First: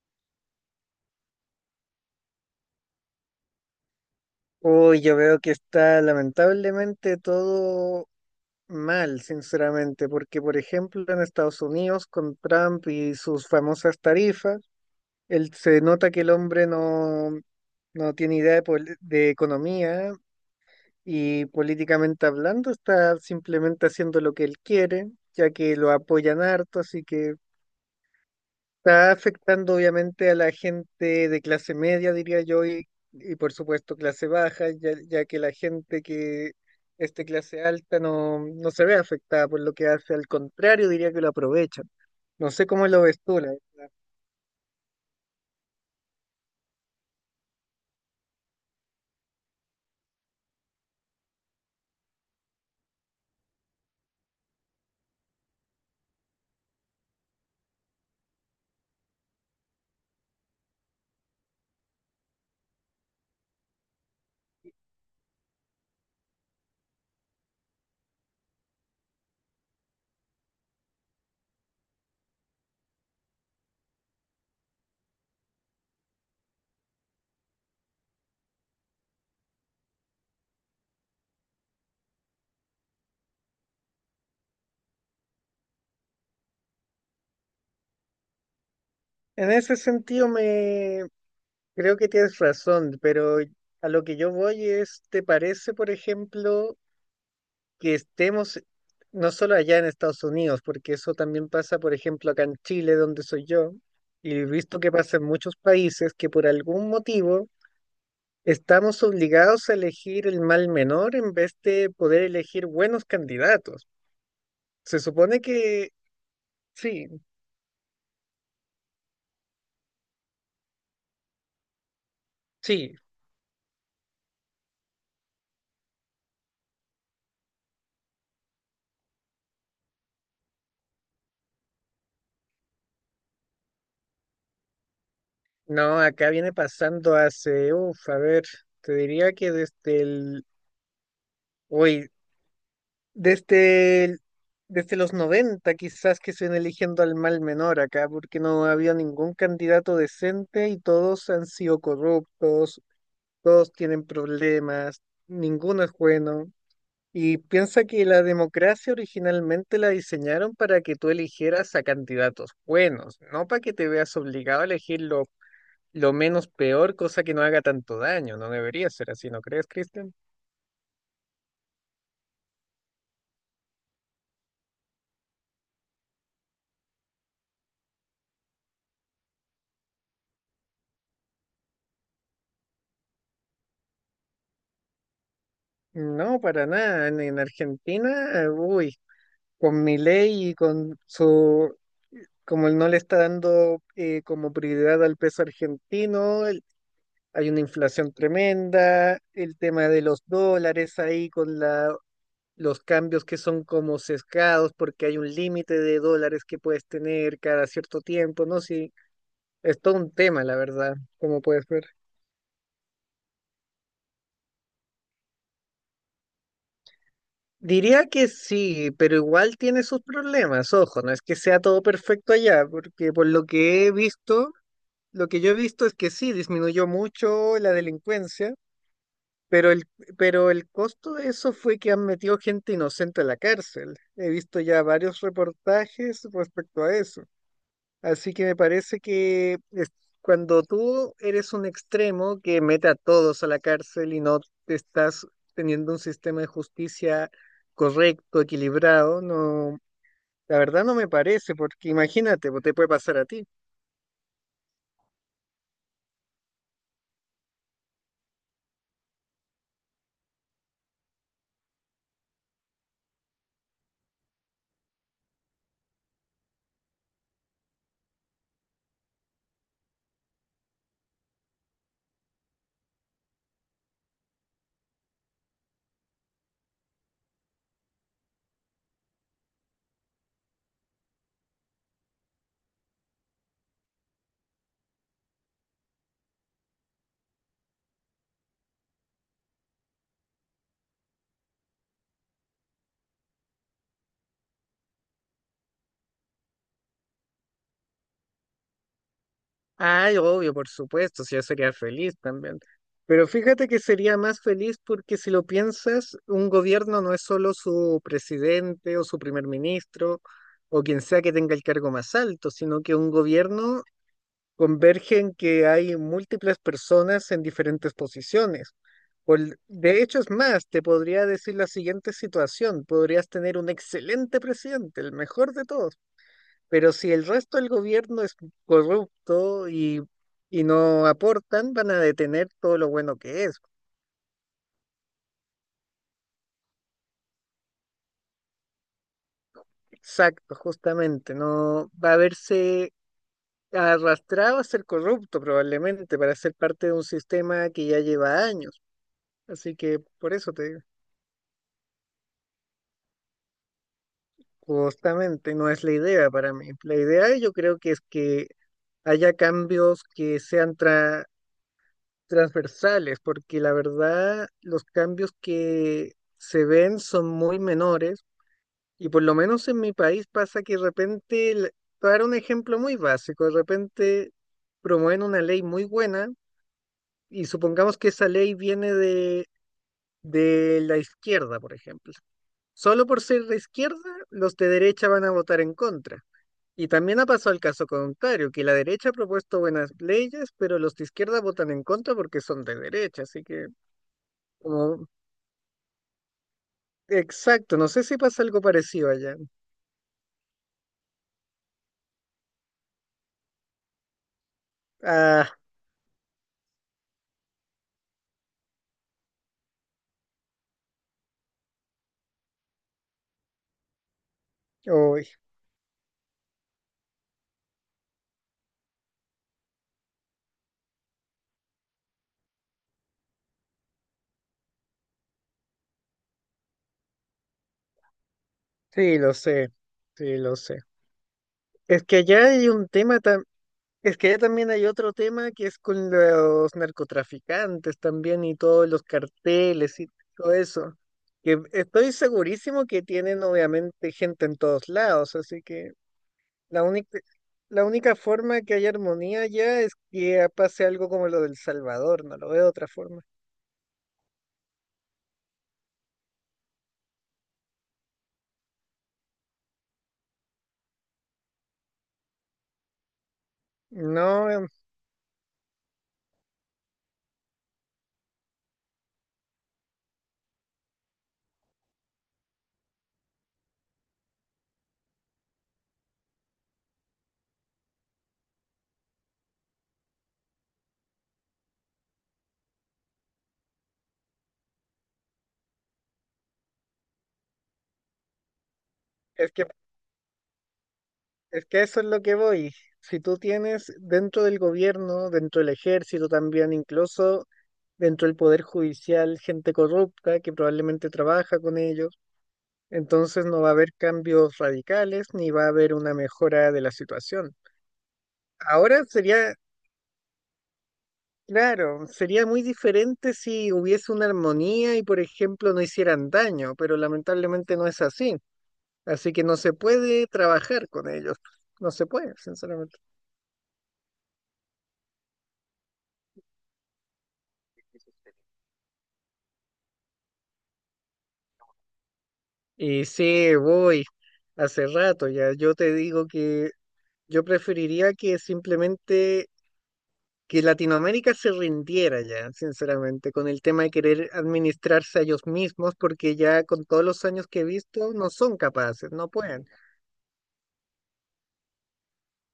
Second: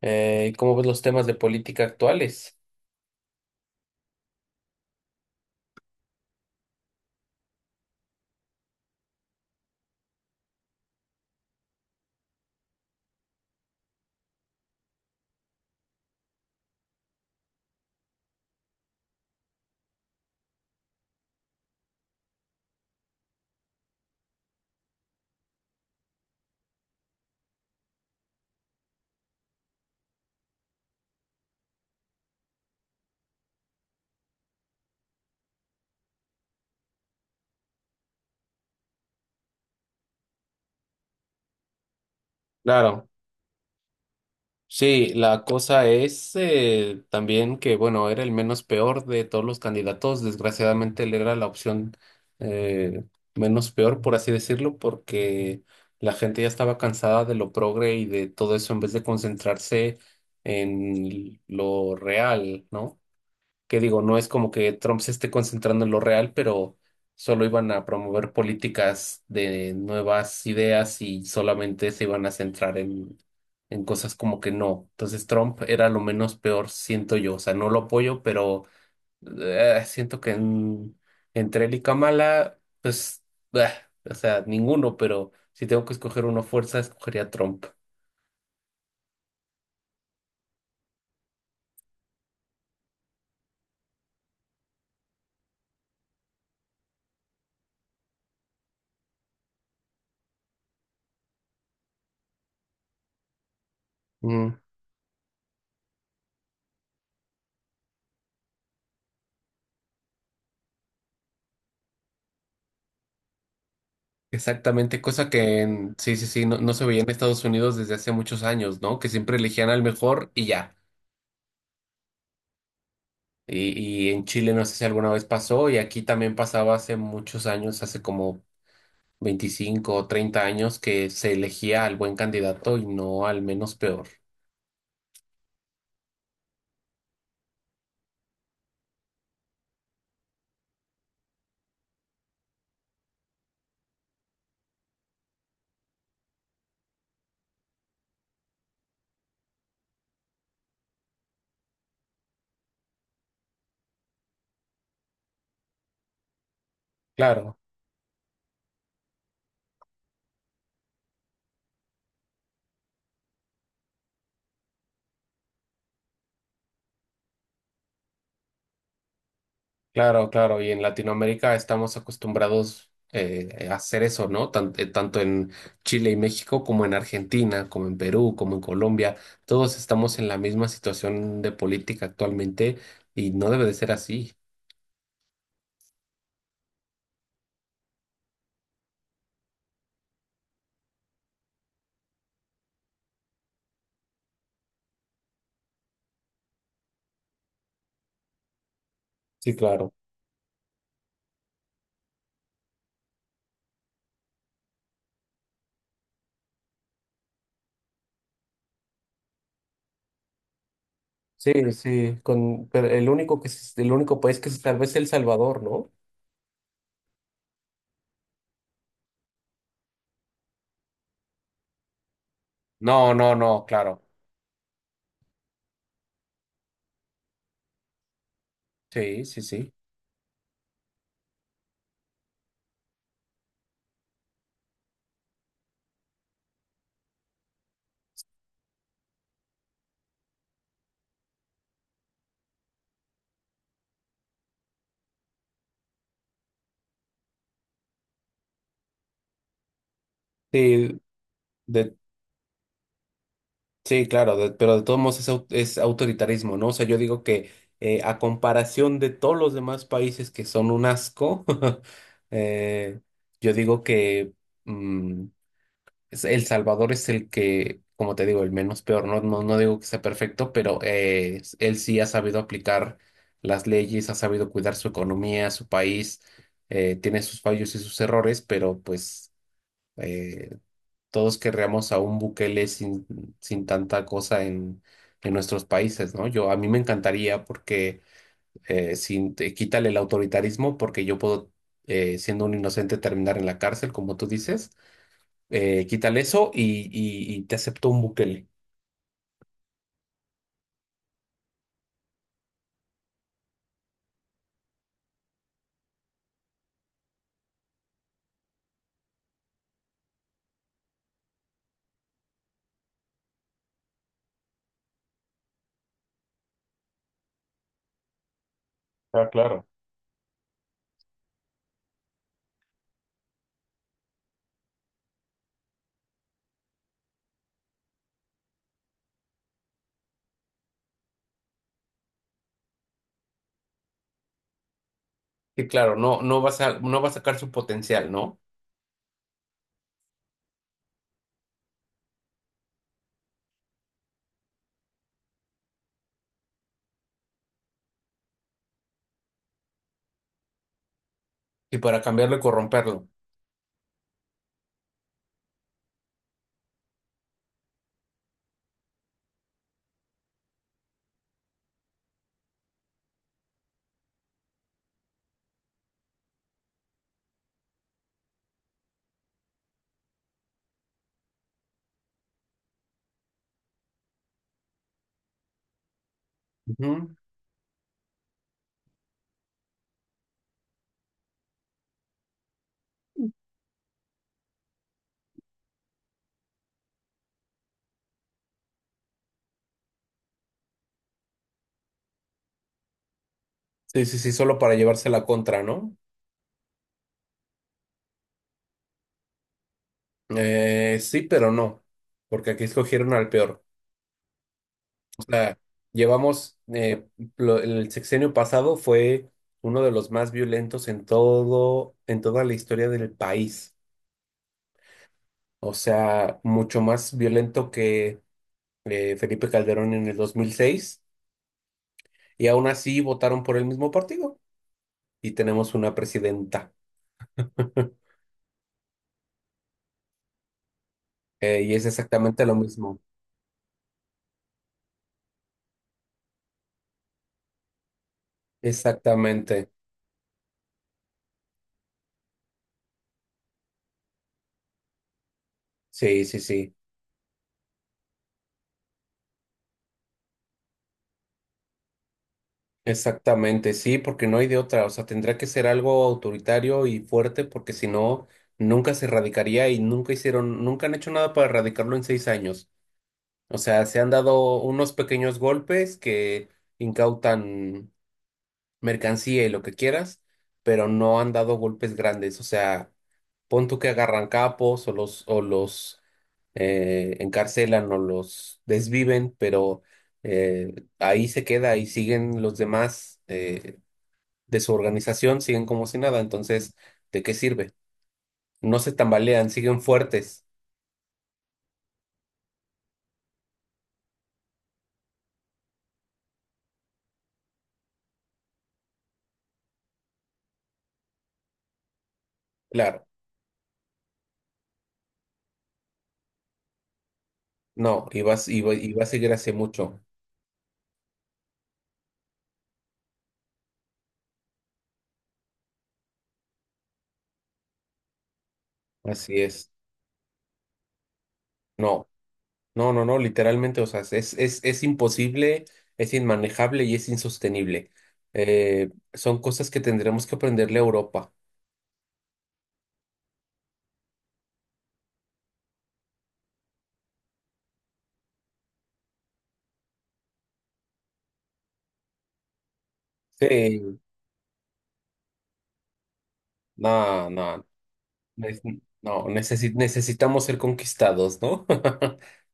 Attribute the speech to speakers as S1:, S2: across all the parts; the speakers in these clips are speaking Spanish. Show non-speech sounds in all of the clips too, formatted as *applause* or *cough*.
S1: ¿Cómo ves los temas de política actuales?
S2: Uy, yo veo que está lamentablemente todo mal, sinceramente, porque por ejemplo en Estados Unidos con Trump y sus famosas tarifas, él, se nota que el hombre no tiene idea de, de economía y políticamente hablando está simplemente haciendo lo que él quiere, ya que lo apoyan harto, así que... Está afectando obviamente a la gente de clase media, diría yo, y por supuesto clase baja, ya, ya que la gente que es de clase alta no se ve afectada por lo que hace, al contrario, diría que lo aprovechan. No sé cómo lo
S1: Claro,
S2: ves tú,
S1: sí, la cosa es también que, bueno, era el menos peor de todos los candidatos. Desgraciadamente, él era la opción eh, menos peor, por así decirlo, porque la gente ya estaba cansada de lo progre y de todo eso en vez de concentrarse en lo real, ¿no? Que digo, no es como que Trump se esté concentrando en lo real, pero solo iban a promover políticas de nuevas ideas y solamente se iban a centrar en cosas como que no. Entonces Trump era lo menos peor, siento yo. O sea, no lo apoyo, pero siento que entre él y Kamala, pues, bah, o sea, ninguno, pero si tengo que escoger uno a fuerza, escogería a Trump.
S2: En ese sentido, me creo que tienes razón, pero a lo que yo voy es, ¿te parece, por ejemplo, que estemos no solo allá en Estados Unidos, porque eso también pasa, por ejemplo, acá en Chile, donde soy yo, y he visto que pasa en muchos países que por algún motivo estamos obligados a elegir el mal menor en vez de poder elegir buenos candidatos? Se
S1: Exactamente, cosa
S2: supone
S1: que
S2: que
S1: sí, sí, sí, no, no se veía
S2: sí,
S1: en Estados Unidos desde hace muchos años, ¿no? Que siempre elegían al mejor y ya.
S2: sí,
S1: Y en Chile no sé si alguna vez pasó, y aquí también pasaba hace muchos años, hace como 25 o 30 años, que se elegía al buen candidato y no al menos peor.
S2: no, acá viene pasando hace, uff, a ver, te diría que desde el, hoy, Desde, el- desde los 90 quizás que se ven eligiendo al mal menor acá, porque no había ningún candidato decente y todos han sido corruptos, todos tienen problemas, ninguno es bueno. Y
S1: Claro.
S2: piensa que la democracia originalmente la diseñaron para que tú eligieras a candidatos buenos, no para que te veas obligado a elegir lo menos peor, cosa que no haga tanto daño. No debería ser así, ¿no crees, Cristian?
S1: Claro, claro, y en Latinoamérica estamos acostumbrados a hacer eso, ¿no? Tanto en Chile y México como en Argentina, como en Perú, como en Colombia, todos estamos en la misma situación de política actualmente y no debe de ser así.
S2: No, para nada. En Argentina, uy, con mi ley y con su, como él no le está dando como prioridad al peso argentino, hay una inflación tremenda,
S1: Sí,
S2: el tema
S1: claro.
S2: de los dólares ahí con la, los cambios que son como sesgados porque hay un límite de dólares que puedes tener cada cierto tiempo, ¿no? Sí, es todo un tema, la verdad, como puedes
S1: Sí,
S2: ver.
S1: sí, con, pero el único el único país que se salva es El Salvador, ¿no?
S2: Diría que sí, pero igual tiene sus problemas, ojo, no es que sea todo perfecto allá, porque
S1: No,
S2: por
S1: no,
S2: lo
S1: no,
S2: que he
S1: claro.
S2: visto, lo que yo he visto es que sí, disminuyó mucho la delincuencia,
S1: Sí, sí,
S2: pero
S1: sí.
S2: el, pero el costo de eso fue que han metido gente inocente a la cárcel. He visto ya varios reportajes respecto a eso. Así que me parece que cuando tú eres un extremo que mete a todos a la cárcel y no te estás teniendo un sistema de justicia correcto, equilibrado, no, la verdad no
S1: Sí,
S2: me parece, porque
S1: de,
S2: imagínate, te puede pasar a ti.
S1: sí, claro, pero de todos modos es, es autoritarismo, ¿no? O sea, yo digo que a comparación de todos los demás países que son un asco, *laughs* eh, yo digo que mm, El Salvador es el que, como te digo, el menos peor. No, no, no digo que sea perfecto, pero él sí ha sabido aplicar las leyes, ha sabido cuidar su economía, su país, tiene sus fallos y sus errores, pero pues... eh, todos querríamos a un Bukele sin, sin tanta cosa en nuestros países, ¿no? Yo, a mí me encantaría porque sin, quítale el autoritarismo porque yo puedo, siendo un inocente, terminar en la cárcel, como tú dices. Quítale eso y te acepto un Bukele.
S2: Ay, obvio, por supuesto, si yo sería feliz también. Pero fíjate que sería más feliz porque si lo piensas, un gobierno no es solo su presidente o su primer ministro o quien sea que tenga el cargo más alto, sino que un gobierno converge en que hay múltiples personas en diferentes posiciones.
S1: Ah, claro.
S2: De hecho, es más, te podría decir la siguiente situación. Podrías tener un excelente presidente, el mejor de todos, pero si el resto del gobierno es corrupto y no aportan, van a detener todo lo bueno que es.
S1: Y claro, no, no vas a, no va a sacar su potencial, ¿no?
S2: Exacto, justamente. No va a verse arrastrado a ser corrupto probablemente para ser parte de un sistema que ya lleva años. Así que por eso te digo,
S1: Y para cambiarlo y corromperlo.
S2: justamente no es la idea para mí. La idea yo creo que es que haya cambios que sean transversales, porque la verdad los cambios que se ven son muy menores y por lo menos en mi país pasa que de repente, para un ejemplo muy básico, de repente promueven una ley muy buena
S1: Ujú.
S2: y supongamos que esa ley viene de la izquierda, por ejemplo. Solo por ser de izquierda, los de derecha van a votar en contra. Y también ha pasado el caso contrario, que la derecha ha propuesto buenas leyes, pero los de izquierda votan en contra porque son de derecha. Así que
S1: Sí, sí, sí, solo para llevarse
S2: como
S1: la contra, ¿no?
S2: exacto, no sé si pasa algo parecido allá.
S1: Sí, pero no, porque aquí escogieron al peor.
S2: Ah,
S1: Sea, llevamos, el sexenio pasado fue uno de los más violentos en todo, en toda la historia del país.
S2: uy,
S1: O sea, mucho más violento que Felipe Calderón en el 2006. Y aún así votaron por el mismo partido y tenemos una presidenta. *laughs*
S2: sí, lo sé, sí, lo sé.
S1: Y es
S2: Es que
S1: exactamente
S2: allá
S1: lo
S2: hay un
S1: mismo.
S2: tema, es que allá también hay otro tema que es con los narcotraficantes también y todos los
S1: Exactamente.
S2: carteles y todo eso. Que estoy segurísimo que tienen obviamente gente en todos lados, así que
S1: Sí, sí, sí.
S2: la única, la única forma que haya armonía allá es que pase algo como lo del Salvador, no lo veo de otra forma.
S1: Exactamente, sí, porque no hay de otra, o sea, tendrá que ser algo autoritario y fuerte porque si no, nunca se erradicaría y nunca hicieron, nunca han hecho nada para erradicarlo en 6 años. O sea, se han
S2: No,
S1: dado unos pequeños golpes que incautan mercancía y lo que quieras, pero no han dado golpes grandes. O sea, pon tú que agarran capos o los encarcelan o los desviven, pero eh, ahí se queda y siguen los demás. De su organización siguen como si nada, entonces, ¿de qué sirve? No se tambalean,
S2: es que
S1: siguen fuertes.
S2: es que eso es lo que voy. Si tú tienes dentro del gobierno, dentro del ejército también, incluso dentro del poder judicial, gente corrupta que probablemente trabaja con ellos,
S1: Claro,
S2: entonces no va a haber cambios radicales ni va a haber una mejora de la situación.
S1: no, y vas, y va
S2: Ahora
S1: a seguir hace
S2: sería,
S1: mucho.
S2: claro, sería muy diferente si hubiese una armonía y, por ejemplo, no hicieran daño, pero lamentablemente no es así. Así
S1: Así
S2: que no
S1: es.
S2: se puede trabajar con ellos. No se
S1: No,
S2: puede,
S1: no,
S2: sinceramente.
S1: no, no, literalmente, o sea, es imposible, es inmanejable y es insostenible. Son cosas que tendremos que aprenderle a Europa.
S2: Y sí, voy. Hace rato ya. Yo te digo que yo preferiría que simplemente que Latinoamérica se rindiera ya, sinceramente, con el tema de
S1: Sí,
S2: querer administrarse a ellos mismos, porque ya con todos los
S1: no,
S2: años que he
S1: no,
S2: visto no son
S1: es-
S2: capaces,
S1: no,
S2: no pueden.
S1: necesitamos ser conquistados, ¿no? *laughs*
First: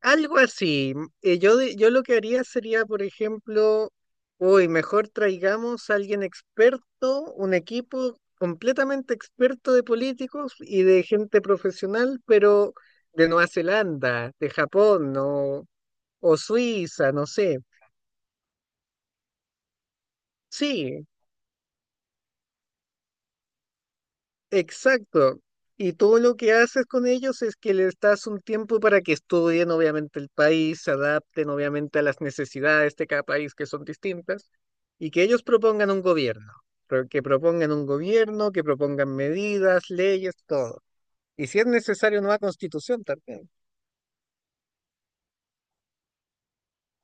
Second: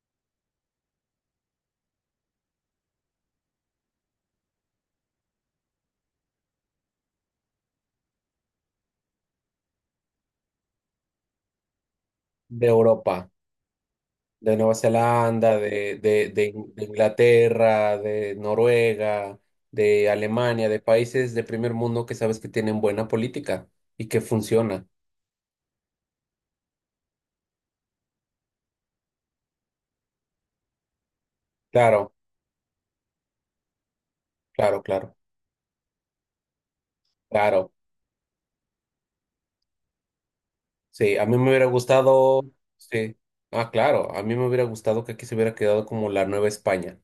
S2: Algo así. Yo lo que haría sería, por ejemplo, hoy mejor traigamos a alguien experto, un equipo completamente experto de políticos y de gente profesional,
S1: De
S2: pero de
S1: Europa.
S2: Nueva Zelanda, de
S1: De Nueva
S2: Japón,
S1: Zelanda,
S2: o
S1: de
S2: Suiza, no sé.
S1: Inglaterra, de Noruega, de Alemania, de
S2: Sí,
S1: países de primer mundo que sabes que tienen buena política y que funciona.
S2: exacto. Y todo lo que haces con ellos es que les das un tiempo para que estudien, obviamente, el país, se adapten, obviamente, a
S1: Claro,
S2: las necesidades de cada país que son distintas,
S1: claro,
S2: y
S1: claro,
S2: que ellos propongan un gobierno, que
S1: claro.
S2: propongan un gobierno, que propongan medidas, leyes, todo.
S1: Sí, a mí
S2: Y
S1: me
S2: si es
S1: hubiera
S2: necesario, nueva
S1: gustado,
S2: constitución
S1: sí,
S2: también.
S1: ah, claro, a mí me hubiera gustado que aquí se hubiera quedado como la Nueva España.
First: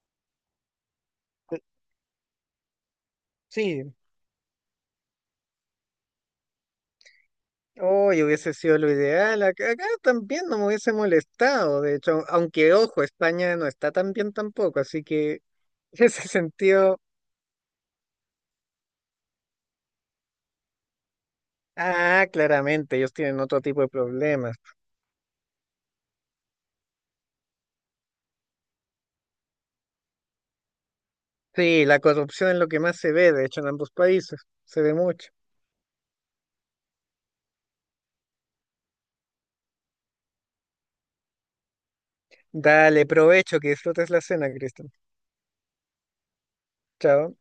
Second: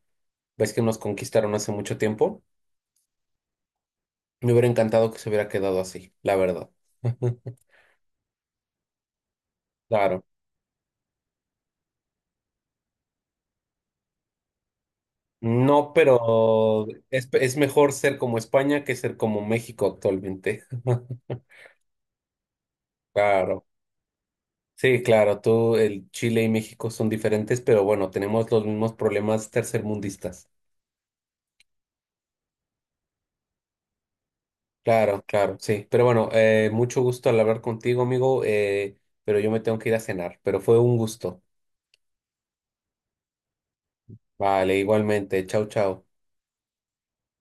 S1: ¿Ves que nos conquistaron
S2: Eh,
S1: hace mucho tiempo?
S2: Sí,
S1: Me hubiera encantado que se hubiera quedado así, la verdad. *laughs*
S2: hoy hubiese sido lo ideal. Acá, acá
S1: Claro.
S2: también no me hubiese molestado, de hecho, aunque ojo, España no está tan bien tampoco, así que
S1: No,
S2: *laughs* en ese
S1: pero
S2: sentido
S1: es mejor ser como España que ser como México actualmente. *laughs*
S2: ah, claramente, ellos tienen otro
S1: Claro.
S2: tipo de problemas.
S1: Sí, claro, tú, el Chile y México son diferentes, pero bueno, tenemos los mismos problemas tercermundistas.
S2: Sí, la corrupción es lo que más se ve, de hecho, en ambos países. Se ve
S1: Claro,
S2: mucho.
S1: claro, sí. Pero bueno, mucho gusto al hablar contigo, amigo, pero yo me tengo que ir a cenar, pero fue un gusto.
S2: Dale, provecho, que disfrutes la cena,
S1: Vale,
S2: Cristian.
S1: igualmente. Chau, chau.
S2: Chao.